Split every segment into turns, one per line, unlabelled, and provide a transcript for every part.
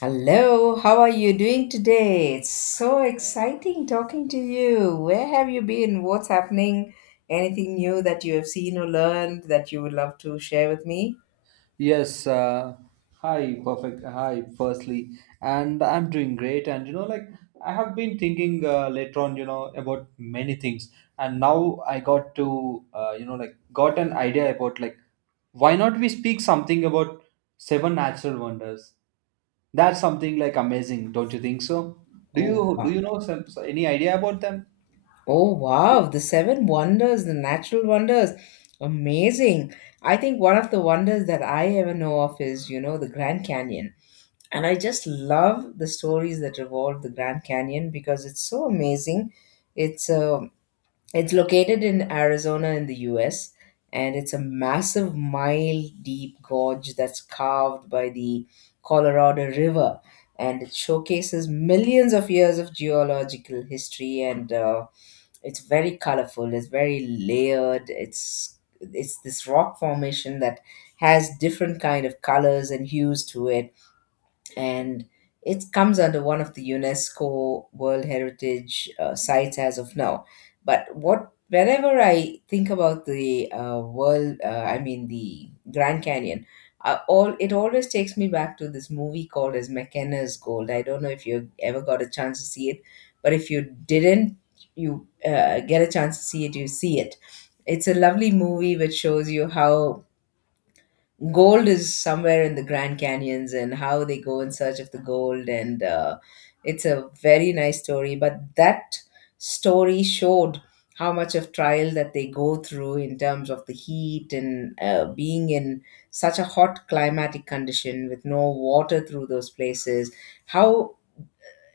Hello, how are you doing today? It's so exciting talking to you. Where have you been? What's happening? Anything new that you have seen or learned that you would love to share with me?
Yes, uh, Hi, perfect. Hi, firstly, and I'm doing great. And I have been thinking later on, about many things, and now I got to, got an idea about why not we speak something about seven natural wonders? That's something like amazing, don't you think so? Do
Oh,
you do
wow.
you know some, so, any idea about them?
Oh, wow. The seven wonders, the natural wonders. Amazing. I think one of the wonders that I ever know of is, the Grand Canyon. And I just love the stories that revolve the Grand Canyon because it's so amazing. It's a It's located in Arizona in the US, and it's a massive mile deep gorge that's carved by the Colorado River. And it showcases millions of years of geological history, and it's very colorful. It's very layered. It's this rock formation that has different kind of colors and hues to it, and it comes under one of the UNESCO World Heritage sites as of now. But what whenever I think about the world, I mean the Grand Canyon, all it always takes me back to this movie called as McKenna's Gold. I don't know if you ever got a chance to see it, but if you didn't, you get a chance to see it, you see it. It's a lovely movie which shows you how gold is somewhere in the Grand Canyons and how they go in search of the gold. And it's a very nice story. But that story showed how much of trial that they go through in terms of the heat and being in such a hot climatic condition with no water through those places. How,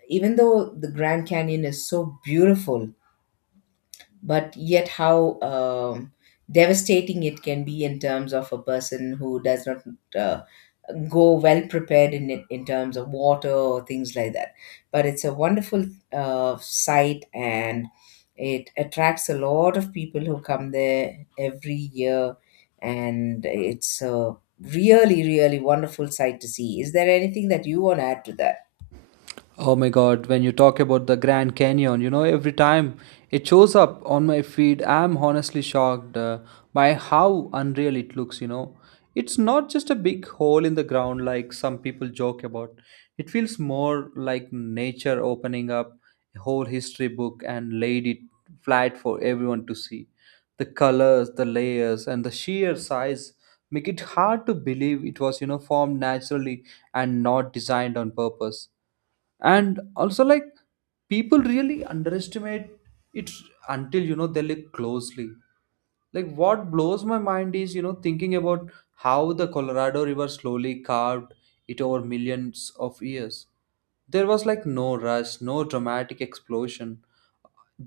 even though the Grand Canyon is so beautiful, but yet how devastating it can be in terms of a person who does not uh, go well prepared in it in terms of water or things like that, but it's a wonderful site, and it attracts a lot of people who come there every year, and it's a really really wonderful sight to see. Is there anything that you want to add to that?
Oh my God, when you talk about the Grand Canyon, you know, every time it shows up on my feed, I'm honestly shocked by how unreal it looks, you know. It's not just a big hole in the ground like some people joke about. It feels more like nature opening up a whole history book and laid it flat for everyone to see. The colors, the layers, and the sheer size make it hard to believe it was, you know, formed naturally and not designed on purpose, and also like people really underestimate it until, you know, they look closely. Like what blows my mind is, you know, thinking about how the Colorado River slowly carved it over millions of years. There was like no rush, no dramatic explosion,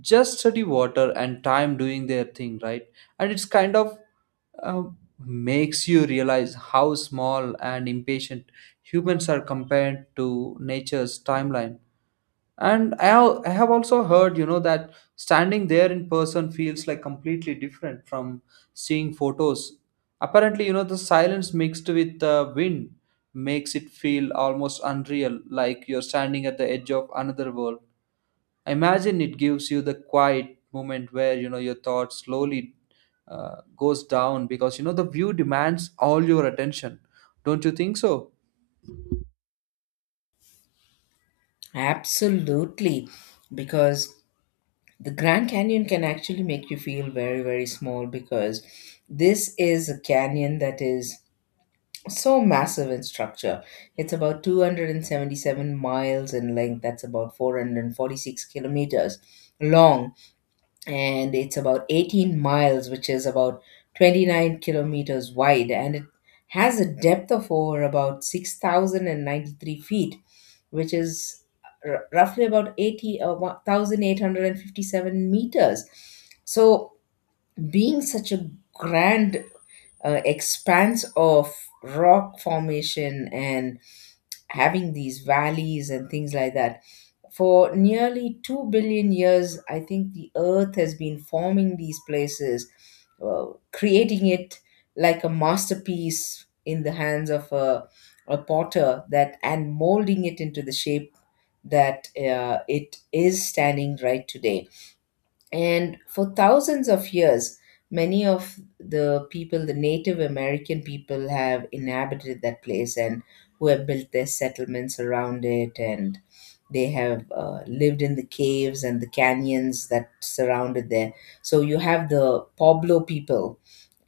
just steady water and time doing their thing, right? And it's kind of uh, makes you realize how small and impatient humans are compared to nature's timeline. And I have also heard, you know, that standing there in person feels like completely different from seeing photos. Apparently, you know, the silence mixed with the wind makes it feel almost unreal, like you're standing at the edge of another world. I imagine it gives you the quiet moment where, you know, your thoughts slowly goes down because, you know, the view demands all your attention. Don't you think so?
Absolutely. Because the Grand Canyon can actually make you feel very, very small, because this is a canyon that is so massive in structure. It's about 277 miles in length, that's about 446 kilometers long, and it's about 18 miles, which is about 29 kilometers wide, and it has a depth of over about 6,093 feet, which is roughly about 1,857 meters. So, being such a grand expanse of rock formation and having these valleys and things like that. For nearly 2 billion years, I think the earth has been forming these places, uh, creating it like a masterpiece in the hands of a potter that and molding it into the shape that it is standing right today, and for thousands of years, many of the people, the Native American people, have inhabited that place and who have built their settlements around it. And they have lived in the caves and the canyons that surrounded there. So you have the Pueblo people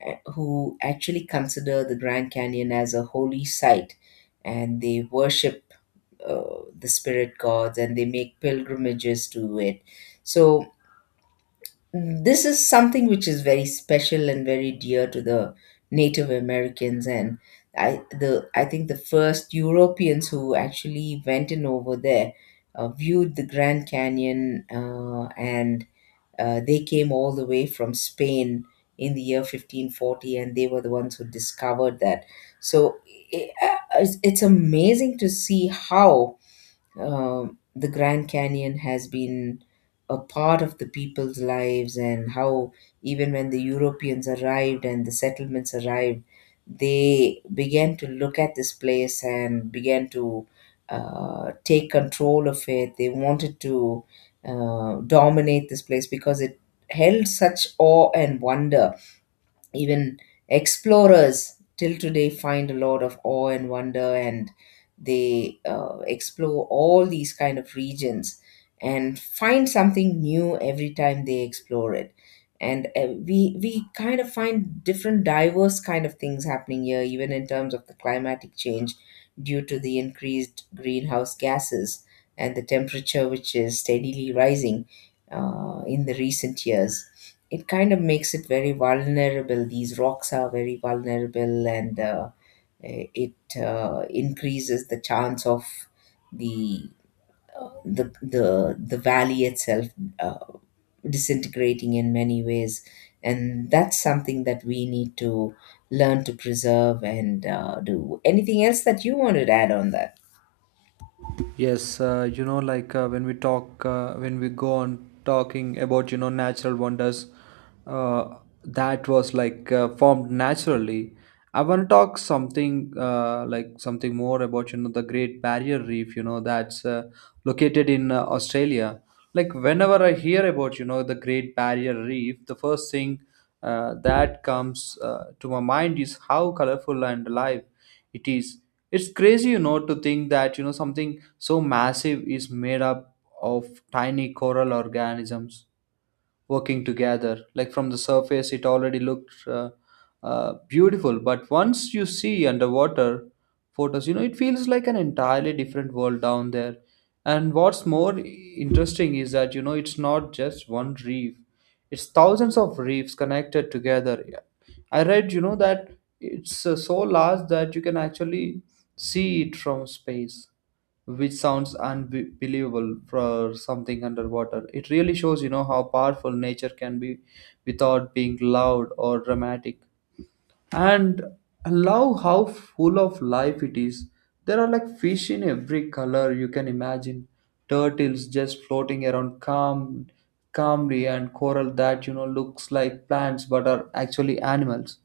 who actually consider the Grand Canyon as a holy site, and they worship uh, the spirit gods and they make pilgrimages to it. So this is something which is very special and very dear to the Native Americans, and I think the first Europeans who actually went in over there viewed the Grand Canyon and they came all the way from Spain in the year 1540, and they were the ones who discovered that. So i- uh, it's it's amazing to see how the Grand Canyon has been a part of the people's lives, and how even when the Europeans arrived and the settlements arrived, they began to look at this place and began to take control of it. They wanted to dominate this place because it held such awe and wonder. Even explorers till today find a lot of awe and wonder, and they explore all these kind of regions and find something new every time they explore it, and we kind of find different diverse kind of things happening here even in terms of the climatic change due to the increased greenhouse gases and the temperature which is steadily rising in the recent years. It kind of makes it very vulnerable. These rocks are very vulnerable, and it increases the chance of the the valley itself uh, disintegrating in many ways, and that's something that we need to learn to preserve and do. Anything else that you wanted to add on that?
Yes, you know, when we talk, when we go on talking about, you know, natural wonders, uh, that was like formed naturally. I want to talk something something more about, you know, the Great Barrier Reef, you know, that's located in Australia. Like whenever I hear about, you know, the Great Barrier Reef, the first thing that comes to my mind is how colorful and alive it is. It's crazy, you know, to think that, you know, something so massive is made up of tiny coral organisms working together. Like from the surface, it already looked beautiful, but once you see underwater photos, you know, it feels like an entirely different world down there. And what's more interesting is that, you know, it's not just one reef, it's thousands of reefs connected together. I read, you know, that it's so large that you can actually see it from space, which sounds unbelievable for something underwater. It really shows, you know, how powerful nature can be without being loud or dramatic. And love how full of life it is. There are like fish in every color you can imagine, turtles just floating around calmly, and coral that, you know, looks like plants but are actually animals.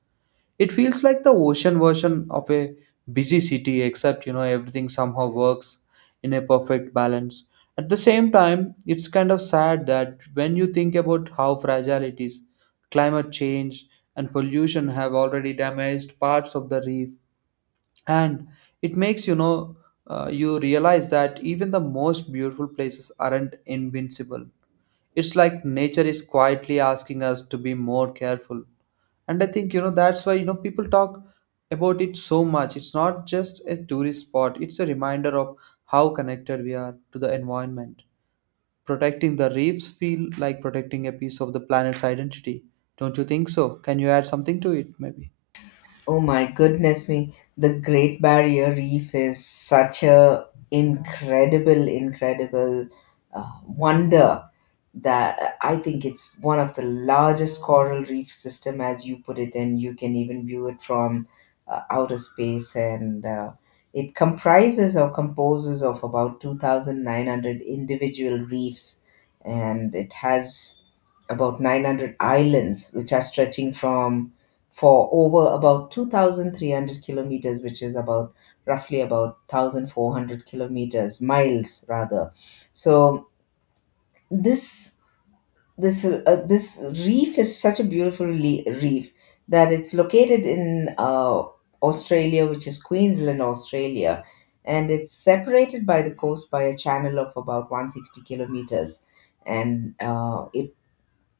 It feels like the ocean version of a busy city, except, you know, everything somehow works in a perfect balance. At the same time, it's kind of sad that when you think about how fragile it is, climate change and pollution have already damaged parts of the reef, and it makes, you know, you realize that even the most beautiful places aren't invincible. It's like nature is quietly asking us to be more careful. And I think, you know, that's why, you know, people talk about it so much. It's not just a tourist spot, it's a reminder of how connected we are to the environment. Protecting the reefs feel like protecting a piece of the planet's identity. Don't you think so? Can you add something to it, maybe?
Oh my goodness me. The Great Barrier Reef is such a incredible, incredible wonder that I think it's one of the largest coral reef system as you put it, and you can even view it from outer space. And it comprises or composes of about 2,900 individual reefs, and it has about 900 islands which are stretching from for over about 2300 kilometers, which is about roughly about 1400 kilometers, miles rather. So this this reef is such a beautiful reef that it's located in Australia, which is Queensland, Australia, and it's separated by the coast by a channel of about 160 kilometers, and it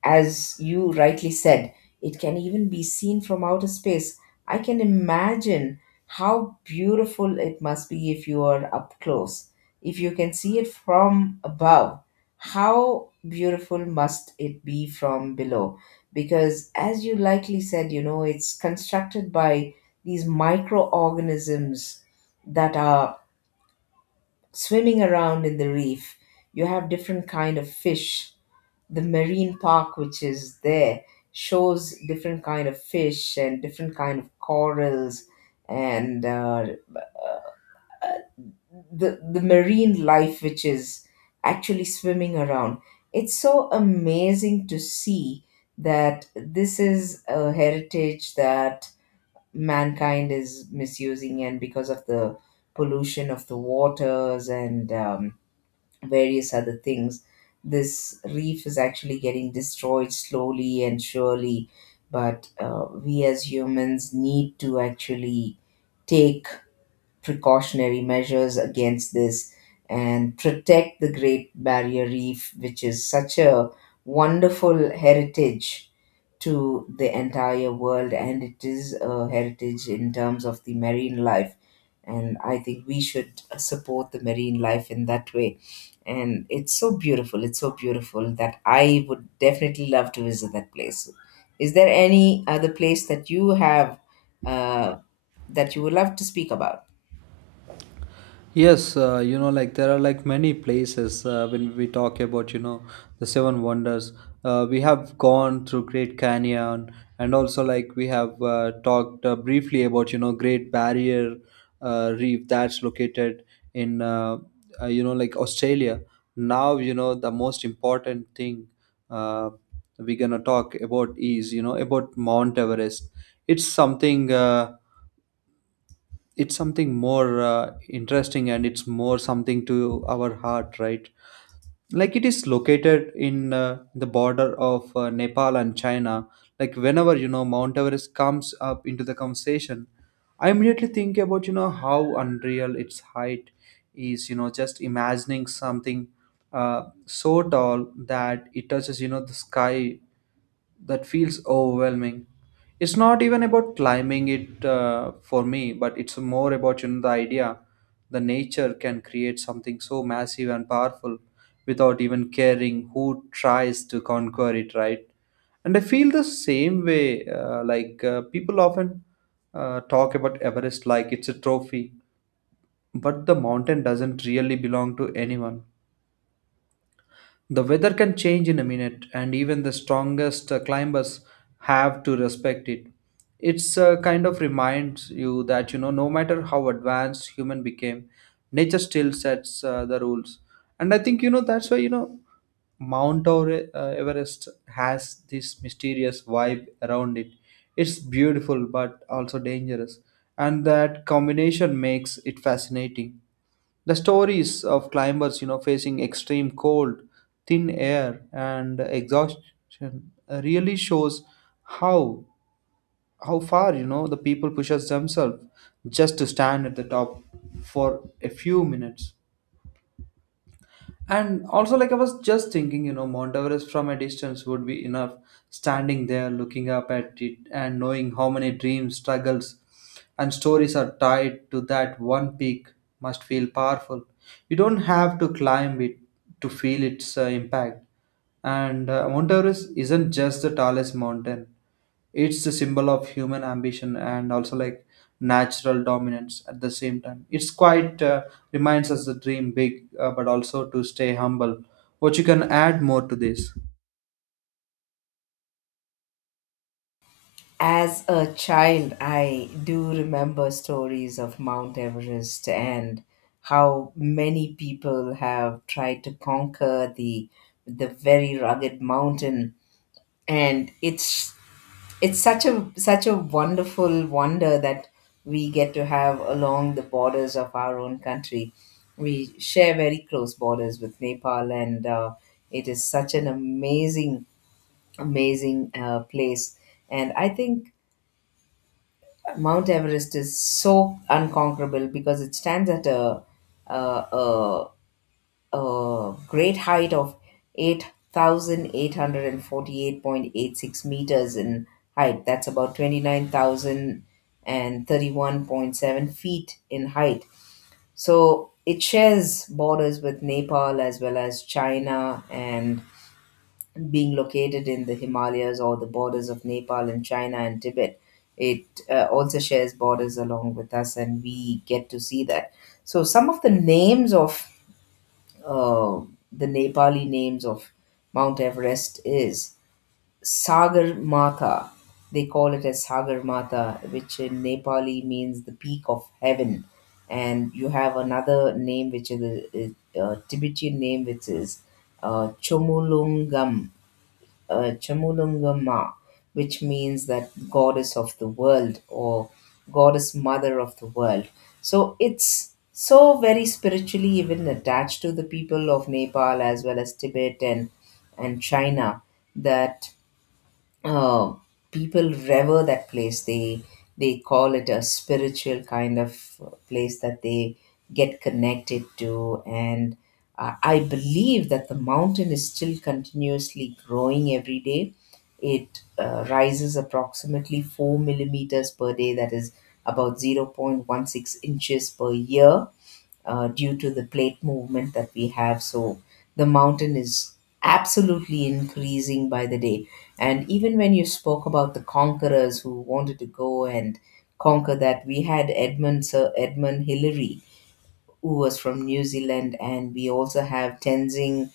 as you rightly said, it can even be seen from outer space. I can imagine how beautiful it must be if you are up close. If you can see it from above, how beautiful must it be from below? Because, as you likely said, it's constructed by these microorganisms that are swimming around in the reef. You have different kind of fish. The marine park which is there shows different kind of fish and different kind of corals, and the marine life which is actually swimming around. It's so amazing to see that this is a heritage that mankind is misusing and because of the pollution of the waters and various other things. This reef is actually getting destroyed slowly and surely, but we as humans need to actually take precautionary measures against this and protect the Great Barrier Reef, which is such a wonderful heritage to the entire world, and it is a heritage in terms of the marine life, and I think we should support the marine life in that way, and it's so beautiful, it's so beautiful, that I would definitely love to visit that place. Is there any other place uh, that you would love to speak about?
Yes, you know, there are like many places when we talk about, you know, the seven wonders. We have gone through Great Canyon, and also like we have talked briefly about, you know, Great Barrier Reef that's located in, you know, Australia. Now, you know, the most important thing uh, we're gonna talk about is, you know, about Mount Everest. It's something. It's something more interesting, and it's more something to our heart, right? Like it is located in the border of Nepal and China. Like whenever, you know, Mount Everest comes up into the conversation, I immediately think about, you know, how unreal its height is. You know, just imagining something so tall that it touches, you know, the sky, that feels overwhelming. It's not even about climbing it for me, but it's more about, you know, the idea the nature can create something so massive and powerful without even caring who tries to conquer it, right? And I feel the same way, people often talk about Everest like it's a trophy, but the mountain doesn't really belong to anyone. The weather can change in a minute, and even the strongest climbers have to respect it. It's kind of reminds you that, you know, no matter how advanced human became, nature still sets the rules. And I think, you know, that's why, you know, Mount Everest has this mysterious vibe around it. It's beautiful but also dangerous, and that combination makes it fascinating. The stories of climbers, you know, facing extreme cold, thin air, and exhaustion really shows how how far, you know, the people pushes themselves just to stand at the top for a few minutes. And also, like I was just thinking, you know, Mount Everest from a distance would be enough. Standing there, looking up at it, and knowing how many dreams, struggles, and stories are tied to that one peak must feel powerful. You don't have to climb it to feel its impact. And Mount Everest isn't just the tallest mountain, it's the symbol of human ambition, and also like natural dominance at the same time. It's quite reminds us to dream big, but also to stay humble. What you can add more to this?
As a child, I do remember stories of Mount Everest and how many people have tried to conquer the very rugged mountain. And it's such a wonderful wonder that we get to have along the borders of our own country. We share very close borders with Nepal, and it is such an amazing, amazing place. And I think Mount Everest is so unconquerable because it stands at a, a, a great height of 8,848.86 meters in height. That's about 29,031.7 feet in height. So it shares borders with Nepal as well as China, and being located in the Himalayas or the borders of Nepal and China and Tibet, it also shares borders along with us, and we get to see that. So, some of uh, the Nepali names of Mount Everest is Sagar Matha. They call it as Sagar Matha, which in Nepali means the peak of heaven. And you have another name, which is a Tibetan name, which is Chomolungam Chamulunga Ma, which means that goddess of the world, or goddess mother of the world. So it's so very spiritually even attached to the people of Nepal as well as Tibet and China, that uh, people revere that place. They call it a spiritual kind of place that they get connected to, and I believe that the mountain is still continuously growing every day. It rises approximately 4 millimeters per day, that is about 0.16 inches per year due to the plate movement that we have. So the mountain is absolutely increasing by the day. And even when you spoke about the conquerors who wanted to go and conquer that, we had Edmund Sir Edmund Hillary, who was from New Zealand, and we also have Tenzing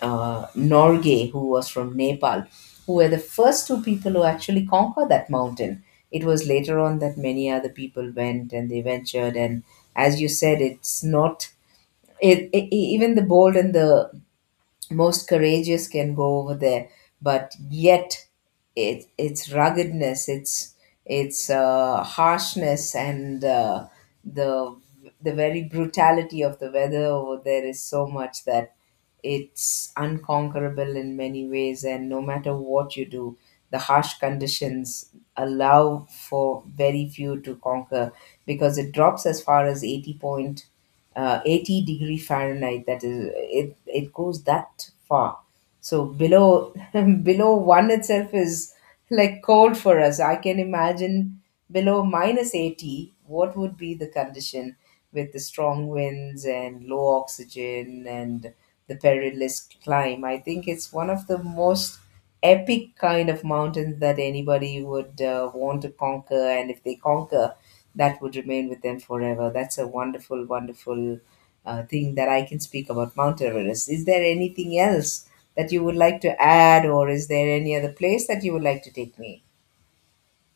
Norgay, who was from Nepal, who were the first two people who actually conquered that mountain. It was later on that many other people went and they ventured and as you said, it's not even the bold and the most courageous can go over there, but yet its ruggedness, its harshness, and the the very brutality of the weather over there is so much that it's unconquerable in many ways, and no matter what you do, the harsh conditions allow for very few to conquer because it drops as far as 80 point, 80-degree Fahrenheit. That is, it goes that far. So below below one itself is like cold for us. I can imagine below minus 80, what would be the condition with the strong winds and low oxygen and the perilous climb. I think it's one of the most epic kind of mountains that anybody would want to conquer, and if they conquer, that would remain with them forever. That's a wonderful, wonderful thing that I can speak about Mount Everest. Is there anything else that you would like to add, or is there any other place that you would like to take me?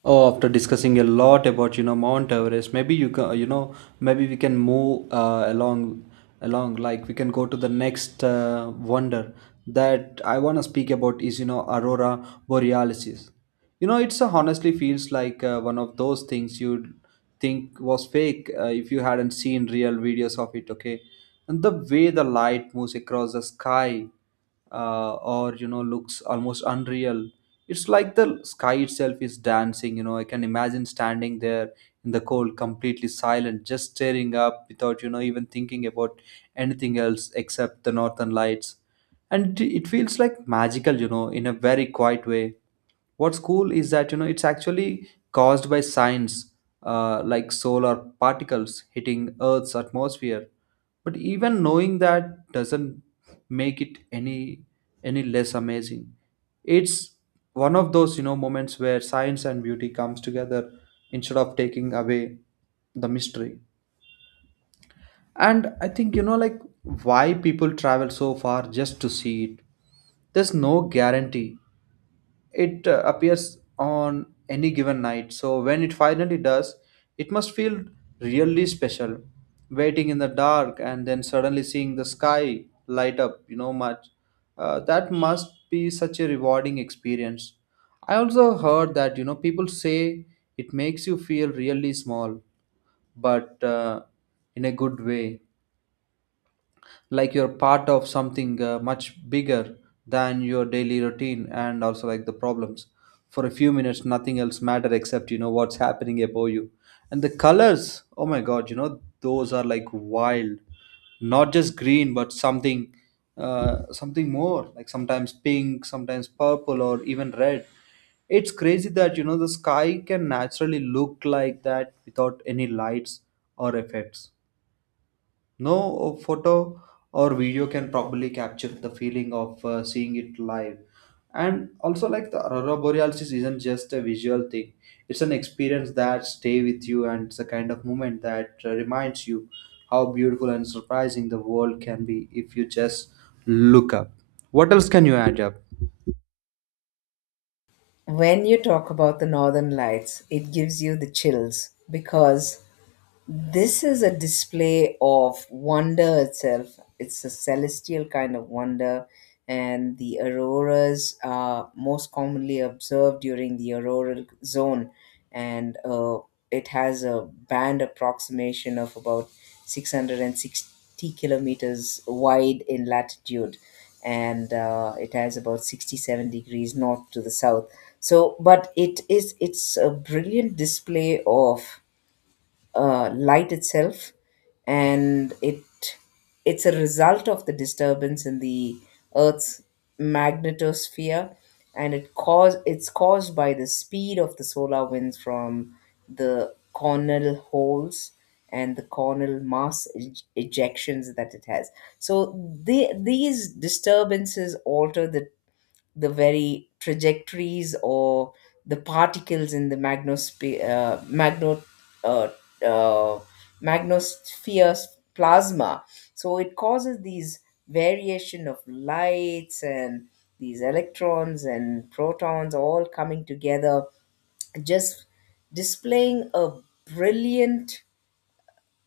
Oh, after discussing a lot about, you know, Mount Everest, maybe you can, you know, maybe we can move along, like we can go to the next wonder that I want to speak about is, you know, Aurora Borealis. You know, it's honestly feels like one of those things you'd think was fake if you hadn't seen real videos of it. Okay, and the way the light moves across the sky or, you know, looks almost unreal. It's like the sky itself is dancing. You know, I can imagine standing there in the cold, completely silent, just staring up without, you know, even thinking about anything else except the northern lights. And it feels like magical, you know, in a very quiet way. What's cool is that, you know, it's actually caused by science, solar particles hitting Earth's atmosphere, but even knowing that doesn't make it any less amazing. It's one of those, you know, moments where science and beauty comes together instead of taking away the mystery. And I think, you know, like why people travel so far just to see it. There's no guarantee it appears on any given night. So when it finally does, it must feel really special. Waiting in the dark and then suddenly seeing the sky light up, you know, much. That must be such a rewarding experience. I also heard that, you know, people say it makes you feel really small, but in a good way, like you're part of something much bigger than your daily routine, and also like the problems. For a few minutes, nothing else matter except, you know, what's happening above you. And the colors, oh my God, you know, those are like wild. Not just green, but something something more, like sometimes pink, sometimes purple, or even red. It's crazy that, you know, the sky can naturally look like that without any lights or effects. No photo or video can properly capture the feeling of seeing it live. And also, like the aurora borealis isn't just a visual thing; it's an experience that stay with you, and it's a kind of moment that reminds you how beautiful and surprising the world can be if you just look up. What else can you add up?
When you talk about the northern lights, it gives you the chills, because this is a display of wonder itself. It's a celestial kind of wonder, and the auroras are most commonly observed during the auroral zone, and it has a band approximation of about 660 kilometers wide in latitude, and it has about 67 degrees north to the south. So, but it's a brilliant display of light itself, and it's a result of the disturbance in the Earth's magnetosphere, and it's caused by the speed of the solar winds from the cornell holes and the cornell mass ejections that it has. So these disturbances alter the very trajectories or the particles in the uh, uh, magnosphere plasma. So it causes these variation of lights and these electrons and protons all coming together, just displaying a brilliant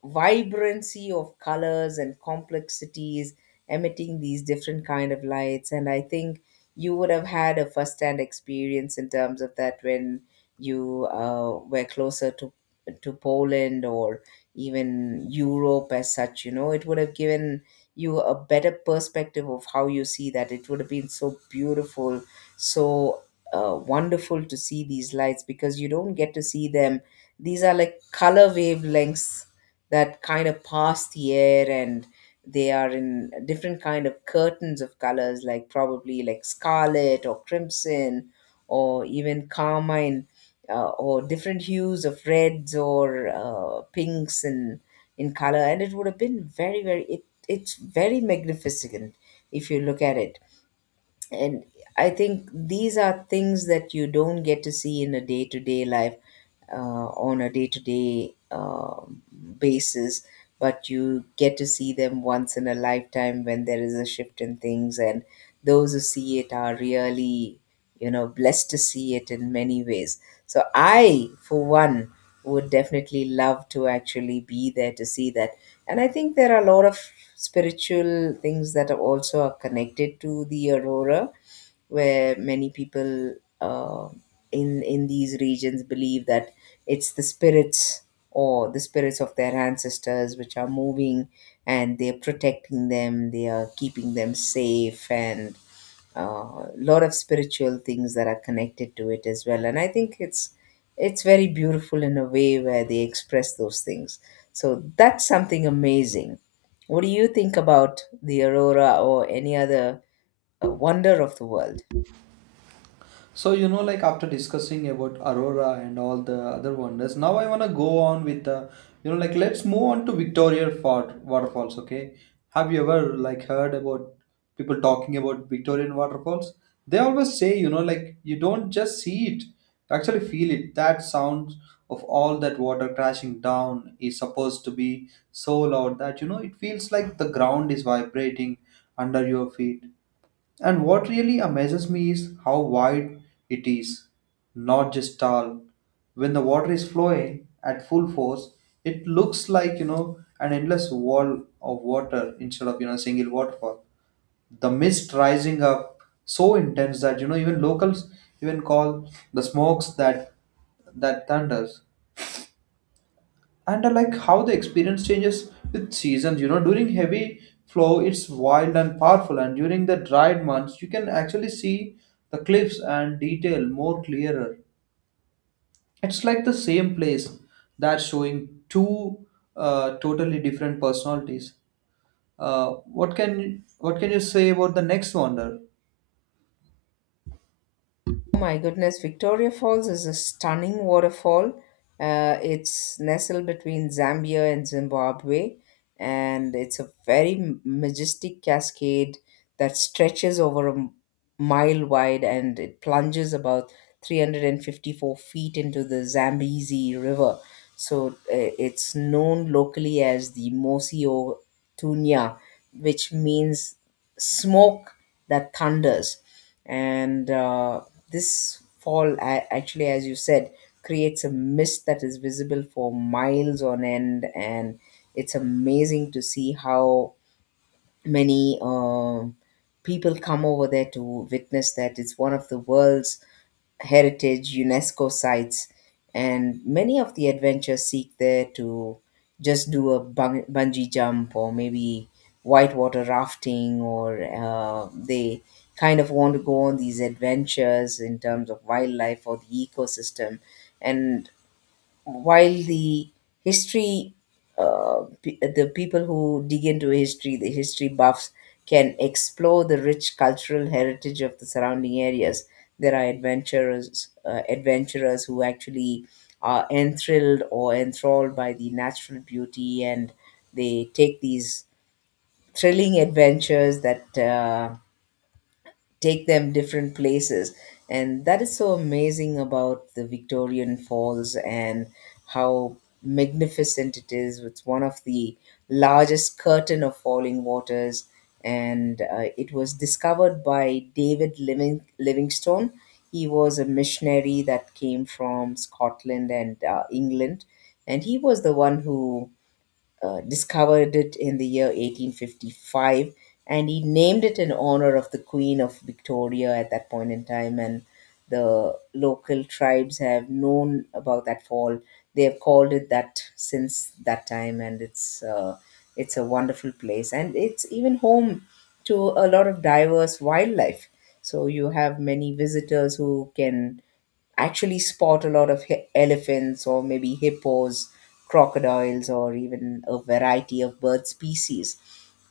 vibrancy of colors and complexities, emitting these different kind of lights. And I think you would have had a first hand experience in terms of that when you were closer to poland or even europe as such. You know, it would have given you a better perspective of how you see that. It would have been so beautiful, so wonderful to see these lights, because you don't get to see them. These are like color wavelengths that kind of pass the air, and they are in different kind of curtains of colors, like probably like scarlet or crimson or even carmine, or different hues of reds or pinks in color. And it would have been very very it's very magnificent if you look at it. And I think these are things that you don't get to see in a day to day life, uh, on a day to day basis, but you get to see them once in a lifetime when there is a shift in things. And those who see it are really, you know, blessed to see it in many ways. So I, for one, would definitely love to actually be there to see that. And I think there are a lot of spiritual things that are also are connected to the aurora, where many people, uh, in these regions, believe that it's the spirits or the spirits of their ancestors which are moving, and they're protecting them, they are keeping them safe, and lot of spiritual things that are connected to it as well. And I think it's very beautiful in a way where they express those things. So that's something amazing. What do you think about the aurora or any other wonder of the world?
So, you know, like after discussing about Aurora and all the other wonders, now I wanna go on with the, you know, like let's move on to Victoria Fort waterfalls. Okay, have you ever like heard about people talking about Victorian waterfalls? They always say, you know, like you don't just see it, you actually feel it. That sound of all that water crashing down is supposed to be so loud that, you know, it feels like the ground is vibrating under your feet. And what really amazes me is how wide it is, not just tall. When the water is flowing at full force, it looks like, you know, an endless wall of water instead of, you know, a single waterfall. The mist rising up so intense that, you know, even locals even call the smokes that that thunders. And I like how the experience changes with seasons. You know, during heavy flow, it's wild and powerful, and during the dried months, you can actually see the cliffs and detail more clearer. It's like the same place that's showing two totally different personalities. Uh, what can you say about the next wonder?
Oh my goodness, Victoria Falls is a stunning waterfall. It's nestled between Zambia and Zimbabwe, and it's a very majestic cascade that stretches over a mile wide, and it plunges about 354 feet into the Zambezi River. So it's known locally as the Mosio Tunya, which means smoke that thunders. And this fall, actually, as you said, creates a mist that is visible for miles on end, and it's amazing to see how many people come over there to witness that. It's one of the world's heritage UNESCO sites, and many of the adventurers seek there to just do a bungee jump or maybe whitewater rafting, or they kind of want to go on these adventures in terms of wildlife or the ecosystem. And while the history, the people who dig into history, the history buffs, can explore the rich cultural heritage of the surrounding areas. There are adventurers, adventurers who actually are enthralled or enthralled by the natural beauty, and they take these thrilling adventures that take them different places. And that is so amazing about the victorian falls and how magnificent it is. It's one of the largest curtain of falling waters, and it was discovered by david livingstone. He was a missionary that came from scotland and england, and he was the one who discovered it in the year 1855, and he named it in honor of the queen of victoria at that point in time. And the local tribes have known about that fall. They have called it that since that time, and it's a wonderful place, and it's even home to a lot of diverse wildlife. So you have many visitors who can actually spot a lot of elephants or maybe hippos, crocodiles, or even a variety of bird species.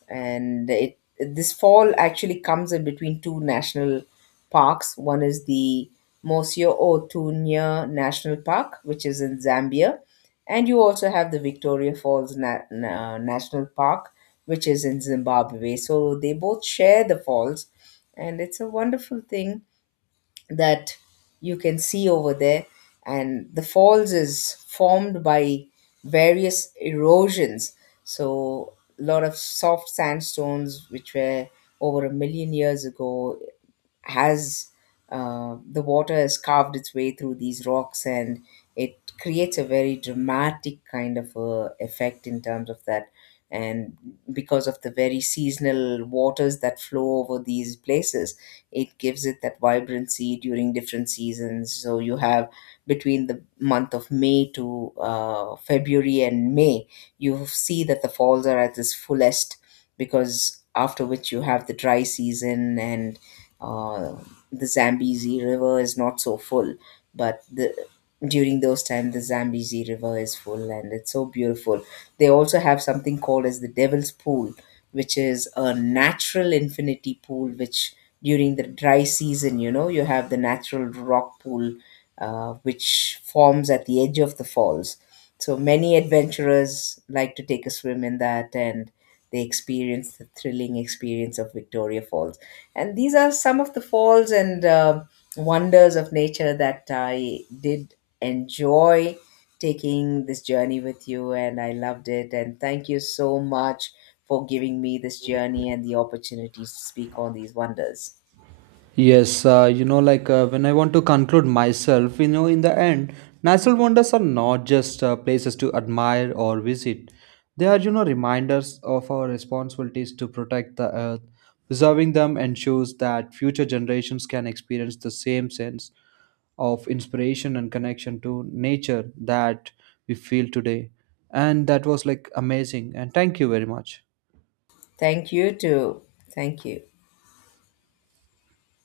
And it this fall actually comes in between two national parks. One is the Mosio Otunya National Park, which is in Zambia, and you also have the Victoria Falls National Park, which is in Zimbabwe. So they both share the falls, and it's a wonderful thing that you can see over there. And the falls is formed by various erosions. So a lot of soft sandstones which were over 1 million years ago has, the water has carved its way through these rocks, and it creates a very dramatic kind of a effect in terms of that. And because of the very seasonal waters that flow over these places, it gives it that vibrancy during different seasons. So you have between the month of may to february and may, you see that the falls are at its fullest, because after which you have the dry season, and uh, the Zambezi River is not so full, but the during those time the Zambezi River is full and it's so beautiful. They also have something called as the Devil's Pool, which is a natural infinity pool. Which during the dry season, you know, you have the natural rock pool, which forms at the edge of the falls. So many adventurers like to take a swim in that, and they experience the thrilling experience of Victoria Falls. And these are some of the falls and wonders of nature that I did enjoy taking this journey with you, and I loved it. And thank you so much for giving me this journey and the opportunity to speak on these wonders.
Yes, you know, when I want to conclude myself, you know, in the end, natural wonders are not just places to admire or visit. They are, you know, reminders of our responsibilities to protect the earth. Preserving them ensures that future generations can experience the same sense of inspiration and connection to nature that we feel today. And that was like amazing. And thank you very much.
Thank you, too. Thank you.